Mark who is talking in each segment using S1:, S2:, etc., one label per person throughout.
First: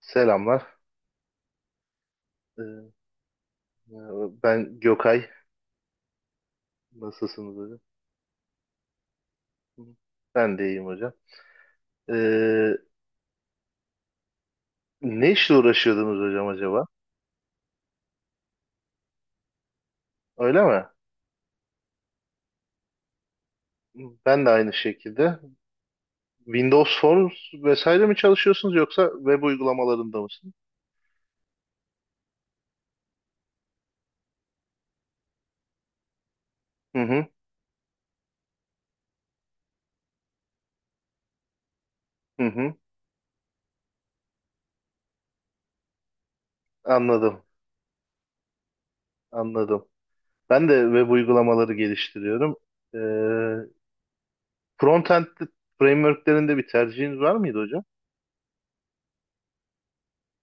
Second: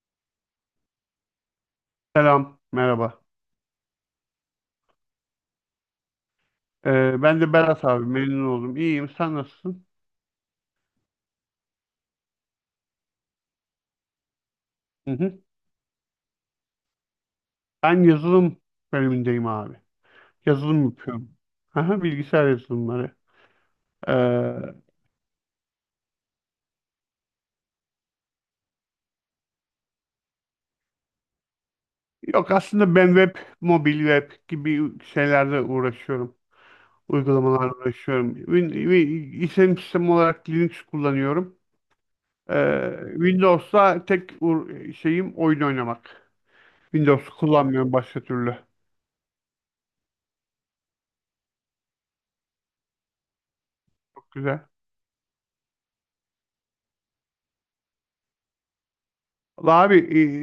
S1: Selamlar.
S2: Selam,
S1: Ee,
S2: merhaba.
S1: Ben Gökay.
S2: Ben de
S1: Nasılsınız hocam?
S2: Berat abi, memnun oldum. İyiyim, sen nasılsın?
S1: Ben de iyiyim hocam. Ee,
S2: Hı
S1: Ne
S2: hı.
S1: işle uğraşıyordunuz hocam acaba?
S2: Ben yazılım bölümündeyim abi.
S1: Öyle
S2: Yazılım
S1: mi?
S2: yapıyorum. Aha, bilgisayar yazılımları. Ee,
S1: Ben de aynı şekilde. Windows Forms vesaire mi çalışıyorsunuz yoksa web uygulamalarında mısınız?
S2: yok aslında ben web, mobil web gibi şeylerle uğraşıyorum.
S1: Hı hı,
S2: Uygulamalarla uğraşıyorum. Win, wi- işletim sistemi olarak Linux kullanıyorum.
S1: hı hı.
S2: Windows'ta tek şeyim oyun oynamak. Windows'u
S1: Anladım,
S2: kullanmıyorum başka türlü.
S1: anladım. Ben de web uygulamaları geliştiriyorum. Ee,
S2: Güzel.
S1: Frontend frameworklerinde bir tercihiniz var mıydı hocam?
S2: Vallahi Abi,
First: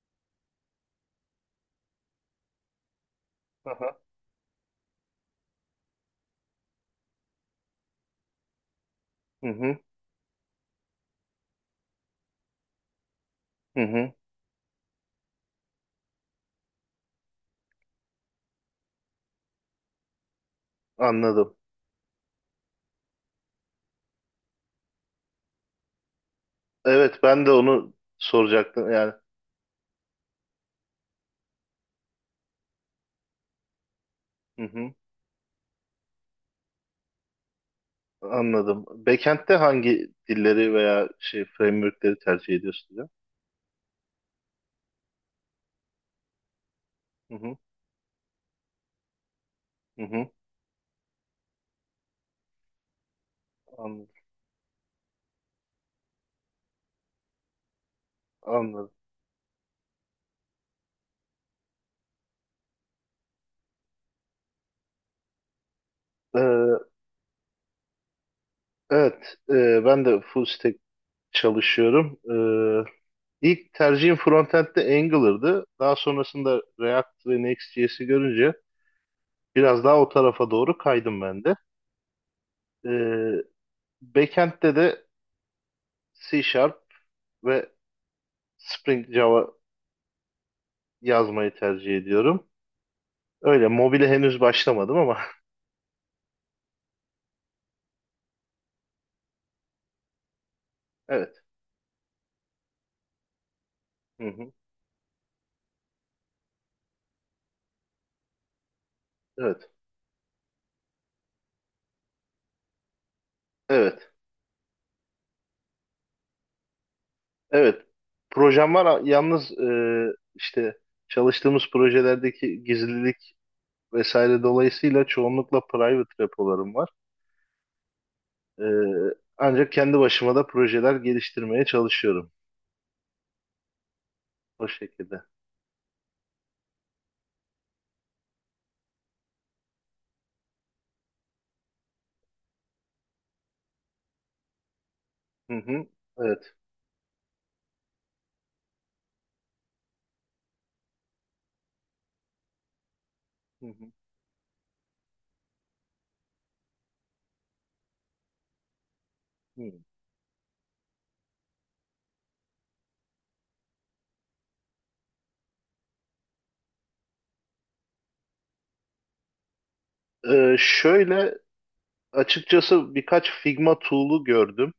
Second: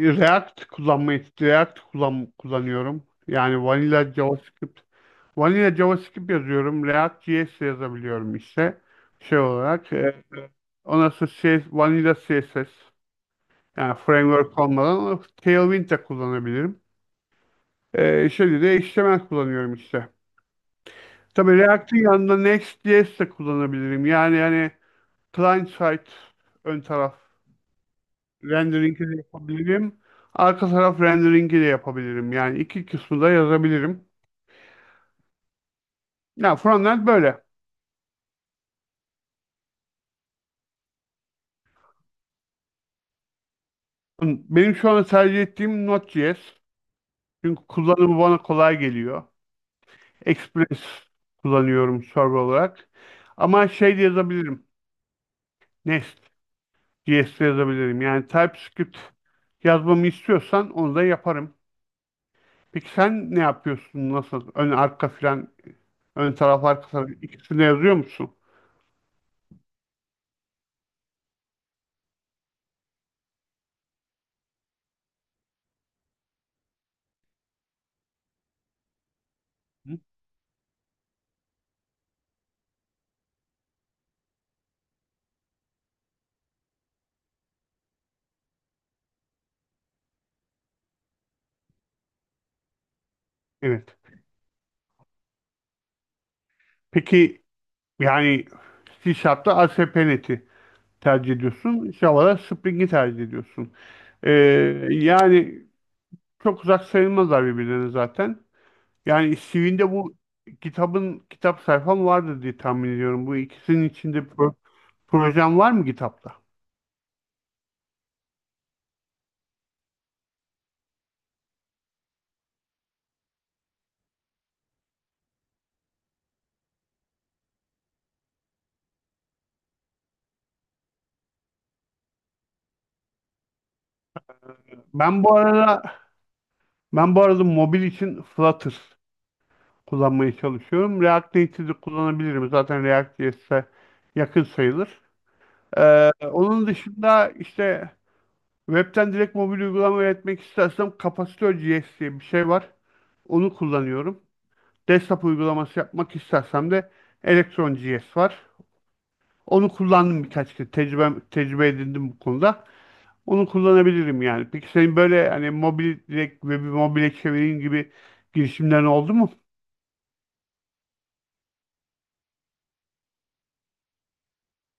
S2: e, React kullanmayı React kullan, kullanıyorum. Yani
S1: Aha.
S2: Vanilla JavaScript yazıyorum. React.js yazabiliyorum işte. Şey
S1: Hı hı,
S2: olarak ondan sonra Vanilla CSS
S1: hı
S2: yani
S1: hı.
S2: framework olmadan Tailwind de kullanabilirim. Şimdi de HTML kullanıyorum işte.
S1: Anladım.
S2: Tabii React'in yanında Next.js de kullanabilirim. Yani hani client side ön taraf
S1: Evet ben de onu soracaktım
S2: rendering'i
S1: yani.
S2: de yapabilirim. Arka taraf rendering'i de yapabilirim. Yani iki kısmı da yazabilirim.
S1: Hı hı,
S2: Ya frontend böyle.
S1: anladım. Backend'de hangi dilleri veya şey framework'leri tercih ediyorsun diyor.
S2: Benim şu an tercih ettiğim Node.js.
S1: Hı hı,
S2: Çünkü kullanımı bana kolay geliyor.
S1: hı hı,
S2: Express kullanıyorum server olarak. Ama şey de
S1: anladım.
S2: yazabilirim. Nest.js de yazabilirim. Yani
S1: Anladım.
S2: TypeScript yazmamı istiyorsan onu da yaparım. Peki sen ne yapıyorsun? Nasıl? Ön taraf arka
S1: Ee,
S2: taraf ikisini de yazıyor musun?
S1: evet, ben de full stack çalışıyorum. Ee, ilk tercihim frontend'de Angular'dı. Daha sonrasında React ve Next.js'i görünce biraz daha o tarafa doğru kaydım ben de. Ee, Backend'de de C Sharp ve Spring Java yazmayı tercih ediyorum. Öyle
S2: Evet.
S1: mobile henüz başlamadım ama
S2: Peki yani C Sharp'ta ASP.NET'i tercih
S1: evet.
S2: ediyorsun. Java'da Spring'i tercih ediyorsun.
S1: Hı
S2: Ee,
S1: hı.
S2: yani çok uzak sayılmazlar birbirlerine zaten. Yani
S1: Evet.
S2: CV'nde bu kitap sayfam vardır diye tahmin ediyorum. Bu ikisinin
S1: Evet.
S2: içinde projem var mı kitapta?
S1: Evet. Projem var yalnız işte çalıştığımız projelerdeki gizlilik vesaire dolayısıyla çoğunlukla private repolarım var. E, Ancak kendi başıma da projeler geliştirmeye çalışıyorum. O şekilde.
S2: Ben bu arada ben bu arada mobil için Flutter kullanmaya çalışıyorum. React Native'i kullanabilirim. Zaten React.js'e yakın sayılır.
S1: Hı hı.
S2: Ee,
S1: Evet.
S2: onun dışında işte Web'ten direkt mobil uygulama üretmek istersem Capacitör.js diye bir şey var. Onu
S1: Hı hı.
S2: kullanıyorum. Desktop uygulaması yapmak istersem de Electron.js var. Onu
S1: Hı.
S2: kullandım birkaç kez. Tecrübe edindim bu konuda. Onu kullanabilirim yani. Peki senin böyle hani mobil direkt web'i mobile çevireyim gibi girişimlerin oldu mu?
S1: Şöyle açıkçası birkaç Figma tool'u gördüm.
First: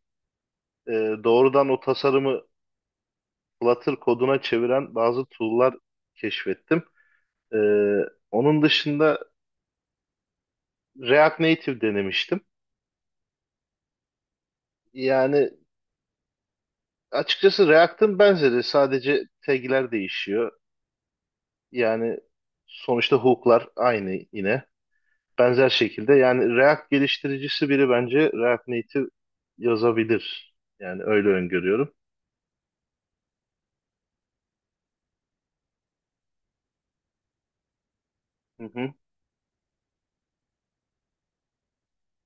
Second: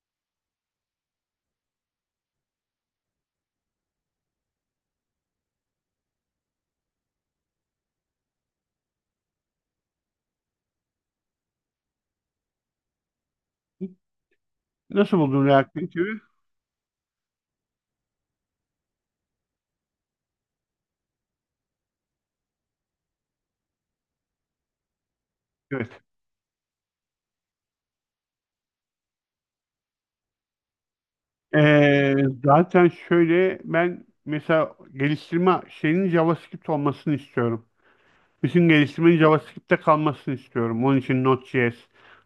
S1: Ee, Doğrudan o tasarımı Flutter koduna çeviren bazı tool'lar keşfettim. Ee, Onun dışında React Native denemiştim.
S2: Nasıl buldun
S1: Yani
S2: React Native'i?
S1: açıkçası React'ın benzeri, sadece tag'ler değişiyor. Yani sonuçta hook'lar aynı yine. Benzer
S2: Evet.
S1: şekilde yani React geliştiricisi biri bence React Native yazabilir. Yani öyle öngörüyorum.
S2: Ee, zaten şöyle ben mesela geliştirme şeyinin JavaScript olmasını istiyorum.
S1: Hı
S2: Bütün
S1: hı.
S2: geliştirmenin JavaScript'te kalmasını istiyorum. Onun için Node.js,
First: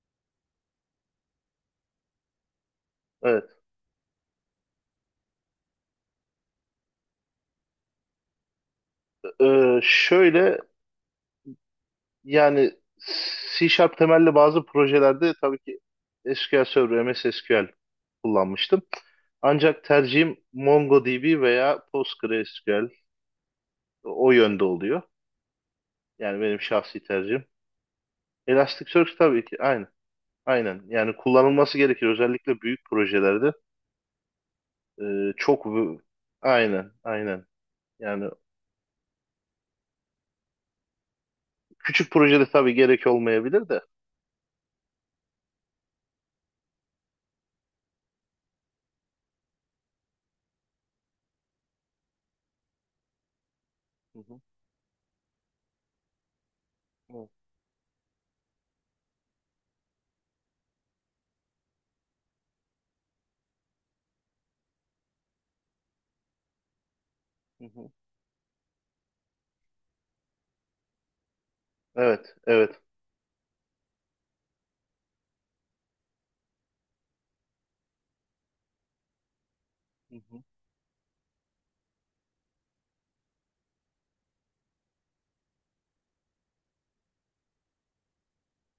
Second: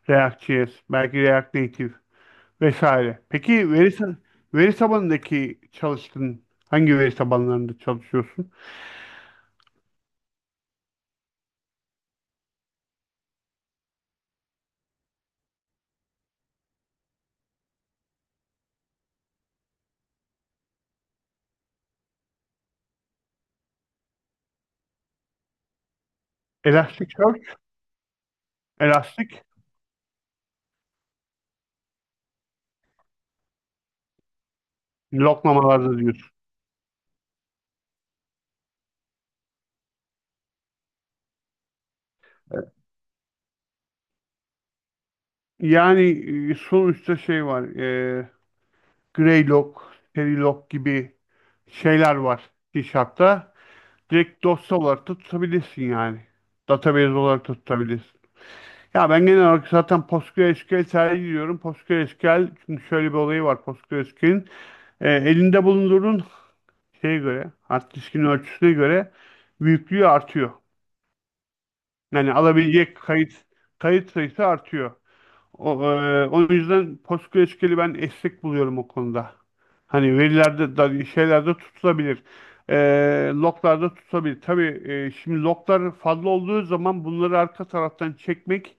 S2: React.js, belki React Native vesaire.
S1: Evet.
S2: Peki veri tabanındaki çalıştığın hangi veri tabanlarında çalışıyorsun?
S1: Şöyle yani C Sharp temelli bazı projelerde tabii ki SQL Server, MS SQL kullanmıştım. Ancak tercihim MongoDB veya PostgreSQL, o yönde oluyor. Yani benim şahsi tercihim.
S2: Elasticsearch,
S1: Elasticsearch tabii
S2: Elastic,
S1: ki aynı. Aynen. Yani kullanılması gerekir. Özellikle büyük projelerde e, çok
S2: loglamalarda
S1: v-
S2: diyorsun.
S1: aynen, aynen. Yani küçük projede tabii gerek olmayabilir de.
S2: Yani sonuçta şey var. Greylog, Verilog gibi şeyler var C Sharp'ta.
S1: Hı hı.
S2: Direkt dosya olarak da tutabilirsin yani. Database olarak da tutabilirsin. Ya ben genel olarak zaten PostgreSQL tercih ediyorum. PostgreSQL, çünkü şöyle bir olayı var PostgreSQL'in. Elinde bulunduğun şeye göre,
S1: Hı hı.
S2: hard diskin ölçüsüne göre büyüklüğü artıyor. Yani
S1: Evet, evet.
S2: alabilecek kayıt sayısı artıyor. O yüzden PostgreSQL'i ben esnek buluyorum o konuda.
S1: Hı
S2: Hani
S1: hı.
S2: verilerde da şeylerde tutulabilir. E, loglarda tutulabilir. Tabii şimdi loglar fazla olduğu zaman bunları arka taraftan çekmek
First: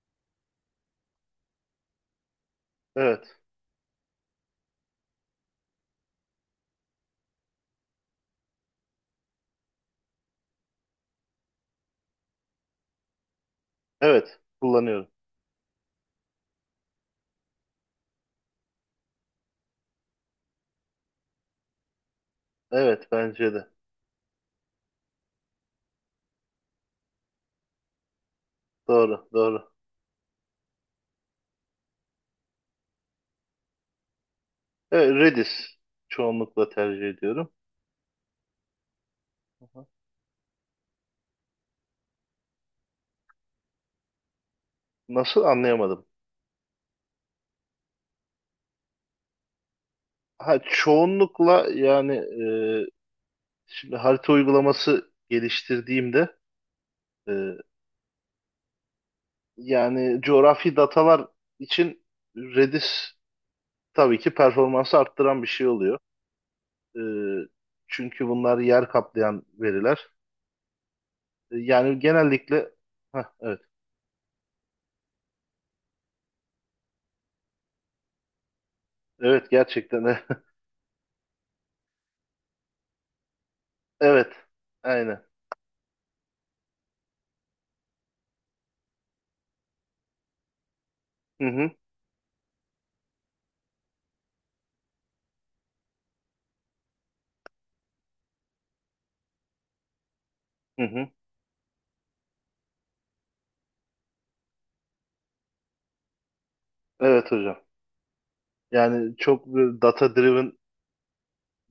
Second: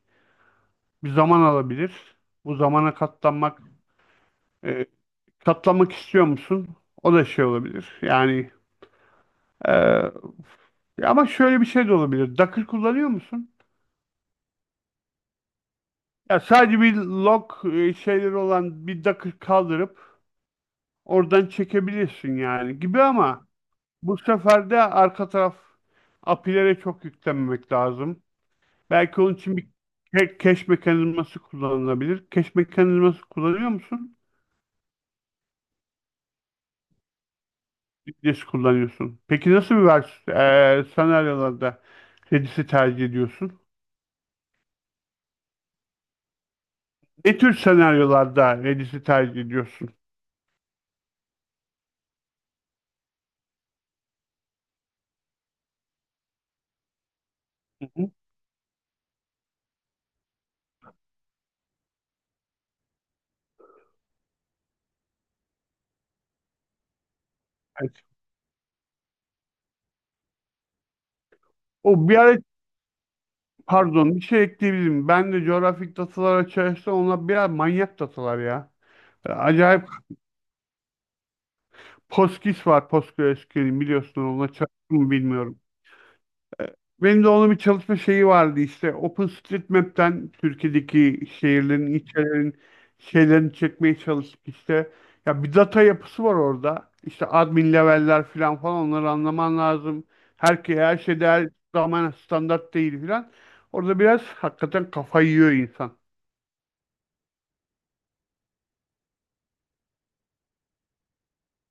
S2: bir zaman alabilir. Bu zamana
S1: Evet,
S2: e, katlanmak istiyor musun? O da şey olabilir. Yani e, ama şöyle bir şey de olabilir. Docker kullanıyor musun?
S1: evet. Kullanıyorum.
S2: Ya sadece bir şeyleri olan bir Docker kaldırıp oradan çekebilirsin yani gibi,
S1: Evet bence
S2: ama
S1: de.
S2: bu sefer de arka taraf API'lere çok yüklenmemek lazım. Belki
S1: Doğru,
S2: onun için
S1: doğru.
S2: bir cache mekanizması kullanılabilir. Cache mekanizması kullanıyor musun?
S1: Evet, Redis çoğunlukla tercih ediyorum.
S2: Redis kullanıyorsun. Peki nasıl bir
S1: Aha.
S2: senaryolarda Redis'i tercih ediyorsun?
S1: Nasıl, anlayamadım.
S2: Ne tür senaryolarda Redis'i tercih ediyorsun?
S1: Ha, çoğunlukla yani şimdi harita uygulaması geliştirdiğimde, e,
S2: Hı hı.
S1: yani coğrafi datalar için Redis tabii ki performansı arttıran bir şey oluyor. E,
S2: Evet.
S1: Çünkü bunlar yer kaplayan veriler. Yani
S2: O bir ara,
S1: genellikle hah, evet.
S2: pardon, bir şey ekleyebilirim. Ben de coğrafik datalar açarsa, onlar biraz manyak datalar ya.
S1: Evet
S2: Acayip
S1: gerçekten.
S2: PostGIS var PostgreSQL'in, biliyorsun.
S1: Evet.
S2: Ona çalıştım mı
S1: Aynen.
S2: bilmiyorum. Ee, Benim de onun bir çalışma şeyi vardı işte, OpenStreetMap'ten Türkiye'deki
S1: Hı hı.
S2: şehirlerin, ilçelerin şeylerini çekmeye çalıştık işte. Ya bir data yapısı var orada. İşte admin level'ler falan, onları anlaman lazım. Herkese
S1: Hı
S2: her
S1: hı.
S2: şey değer zaman standart değil falan. Orada biraz hakikaten kafayı yiyor insan.
S1: Evet hocam. Yani çok böyle data driven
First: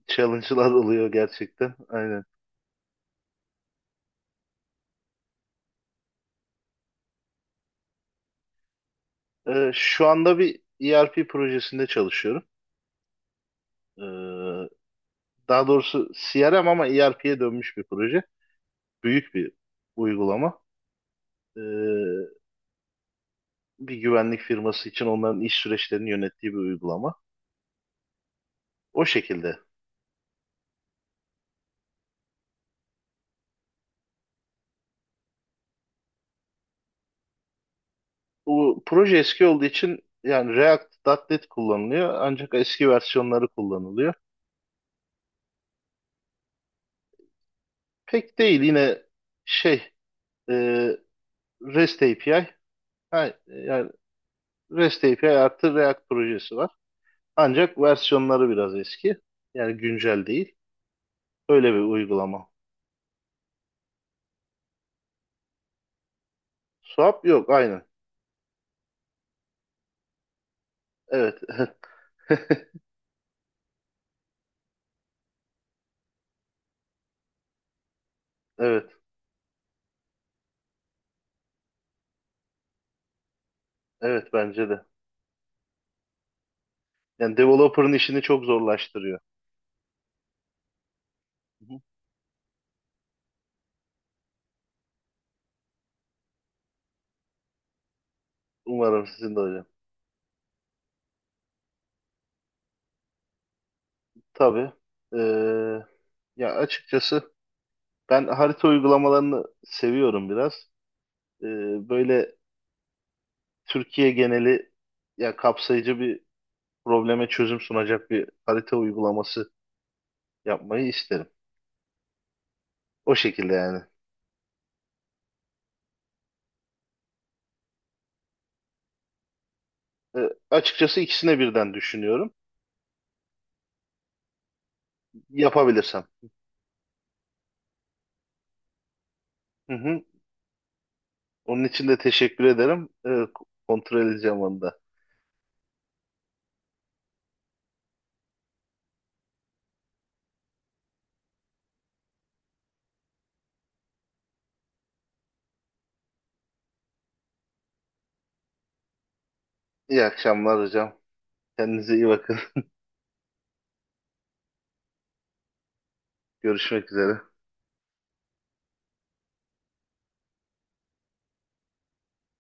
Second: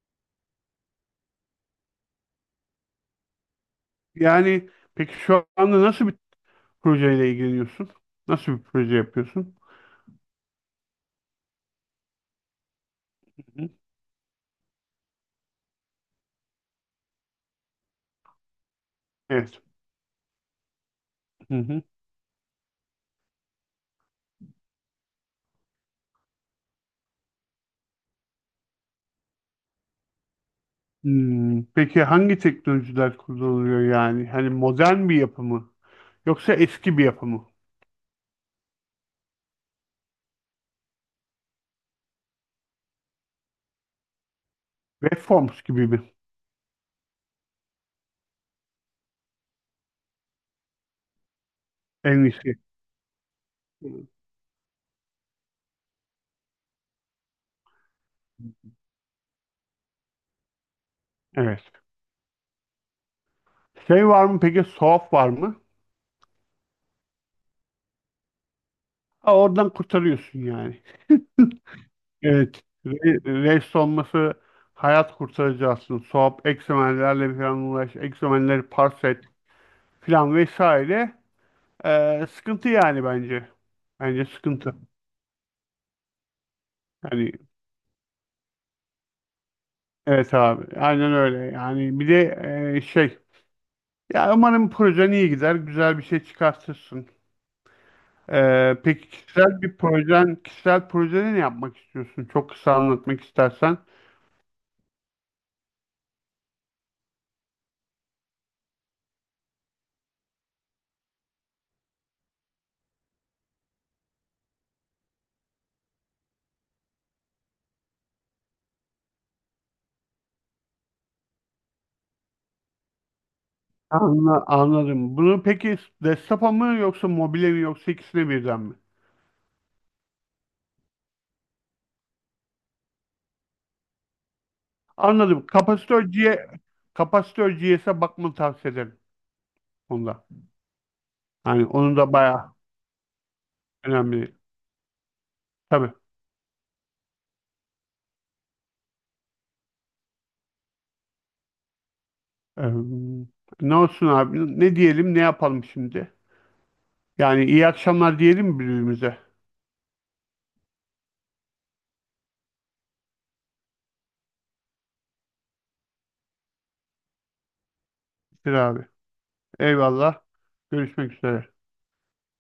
S1: challenge'lar oluyor gerçekten. Aynen.
S2: Yani peki şu anda nasıl bir projeyle ilgileniyorsun? Nasıl bir proje yapıyorsun?
S1: Şu anda bir ERP projesinde çalışıyorum.
S2: Hı.
S1: Ee, Daha doğrusu CRM, ama ERP'ye dönmüş bir proje. Büyük bir
S2: Evet.
S1: uygulama. Ee, Bir güvenlik firması için onların iş süreçlerini yönettiği bir uygulama. O şekilde.
S2: Hmm, peki hangi teknolojiler kullanılıyor yani? Hani modern bir yapı mı? Yoksa eski bir yapı mı?
S1: Bu proje eski olduğu için yani React.NET kullanılıyor, ancak eski versiyonları kullanılıyor.
S2: Waveforms gibi mi?
S1: Pek değil, yine şey e, REST
S2: En
S1: API.
S2: iyisi.
S1: Ha, yani REST API artı React projesi var. Ancak versiyonları biraz eski. Yani güncel değil.
S2: Evet.
S1: Öyle bir uygulama.
S2: Şey var mı peki? Soğuk var mı?
S1: Swap yok, aynen.
S2: Ha, oradan kurtarıyorsun yani.
S1: Evet.
S2: Evet. Rest olması hayat kurtarıcı aslında. Soğuk, eksemenlerle falan uğraş, eksemenleri
S1: Evet.
S2: parse et falan vesaire. Sıkıntı yani bence. Bence
S1: Evet bence
S2: sıkıntı.
S1: de.
S2: Yani
S1: Yani developer'ın işini çok zorlaştırıyor.
S2: evet abi. Aynen öyle.
S1: Hı hı.
S2: Yani bir de e, şey ya, umarım projen iyi gider, güzel bir şey çıkartırsın. Ee,
S1: Umarım
S2: peki
S1: sizin de
S2: kişisel
S1: hocam.
S2: bir projen, kişisel projeni ne yapmak istiyorsun? Çok kısa anlatmak istersen.
S1: Tabii. Ee, Ya açıkçası ben harita uygulamalarını seviyorum biraz. Ee, Böyle Türkiye geneli, ya kapsayıcı bir, probleme çözüm sunacak bir harita uygulaması yapmayı isterim. O şekilde yani.
S2: Anladım. Bunu peki desktopa mı yoksa mobile mi yoksa ikisine birden mi?
S1: E, Açıkçası ikisine birden düşünüyorum.
S2: Anladım. Kapasitör
S1: Yapabilirsem.
S2: G, kapasitör kapasitör.js'e bakmanı tavsiye ederim
S1: Hı hı.
S2: onda.
S1: Onun
S2: Yani
S1: için
S2: onun
S1: de
S2: da
S1: teşekkür
S2: bayağı
S1: ederim. Kontrol
S2: önemli.
S1: edeceğim onu da.
S2: Tabii. Ee, ne olsun abi? Ne diyelim, ne yapalım şimdi? Yani iyi akşamlar diyelim mi birbirimize?
S1: İyi akşamlar hocam. Kendinize iyi bakın. Görüşmek üzere.
S2: Bir abi. Eyvallah. Görüşmek üzere.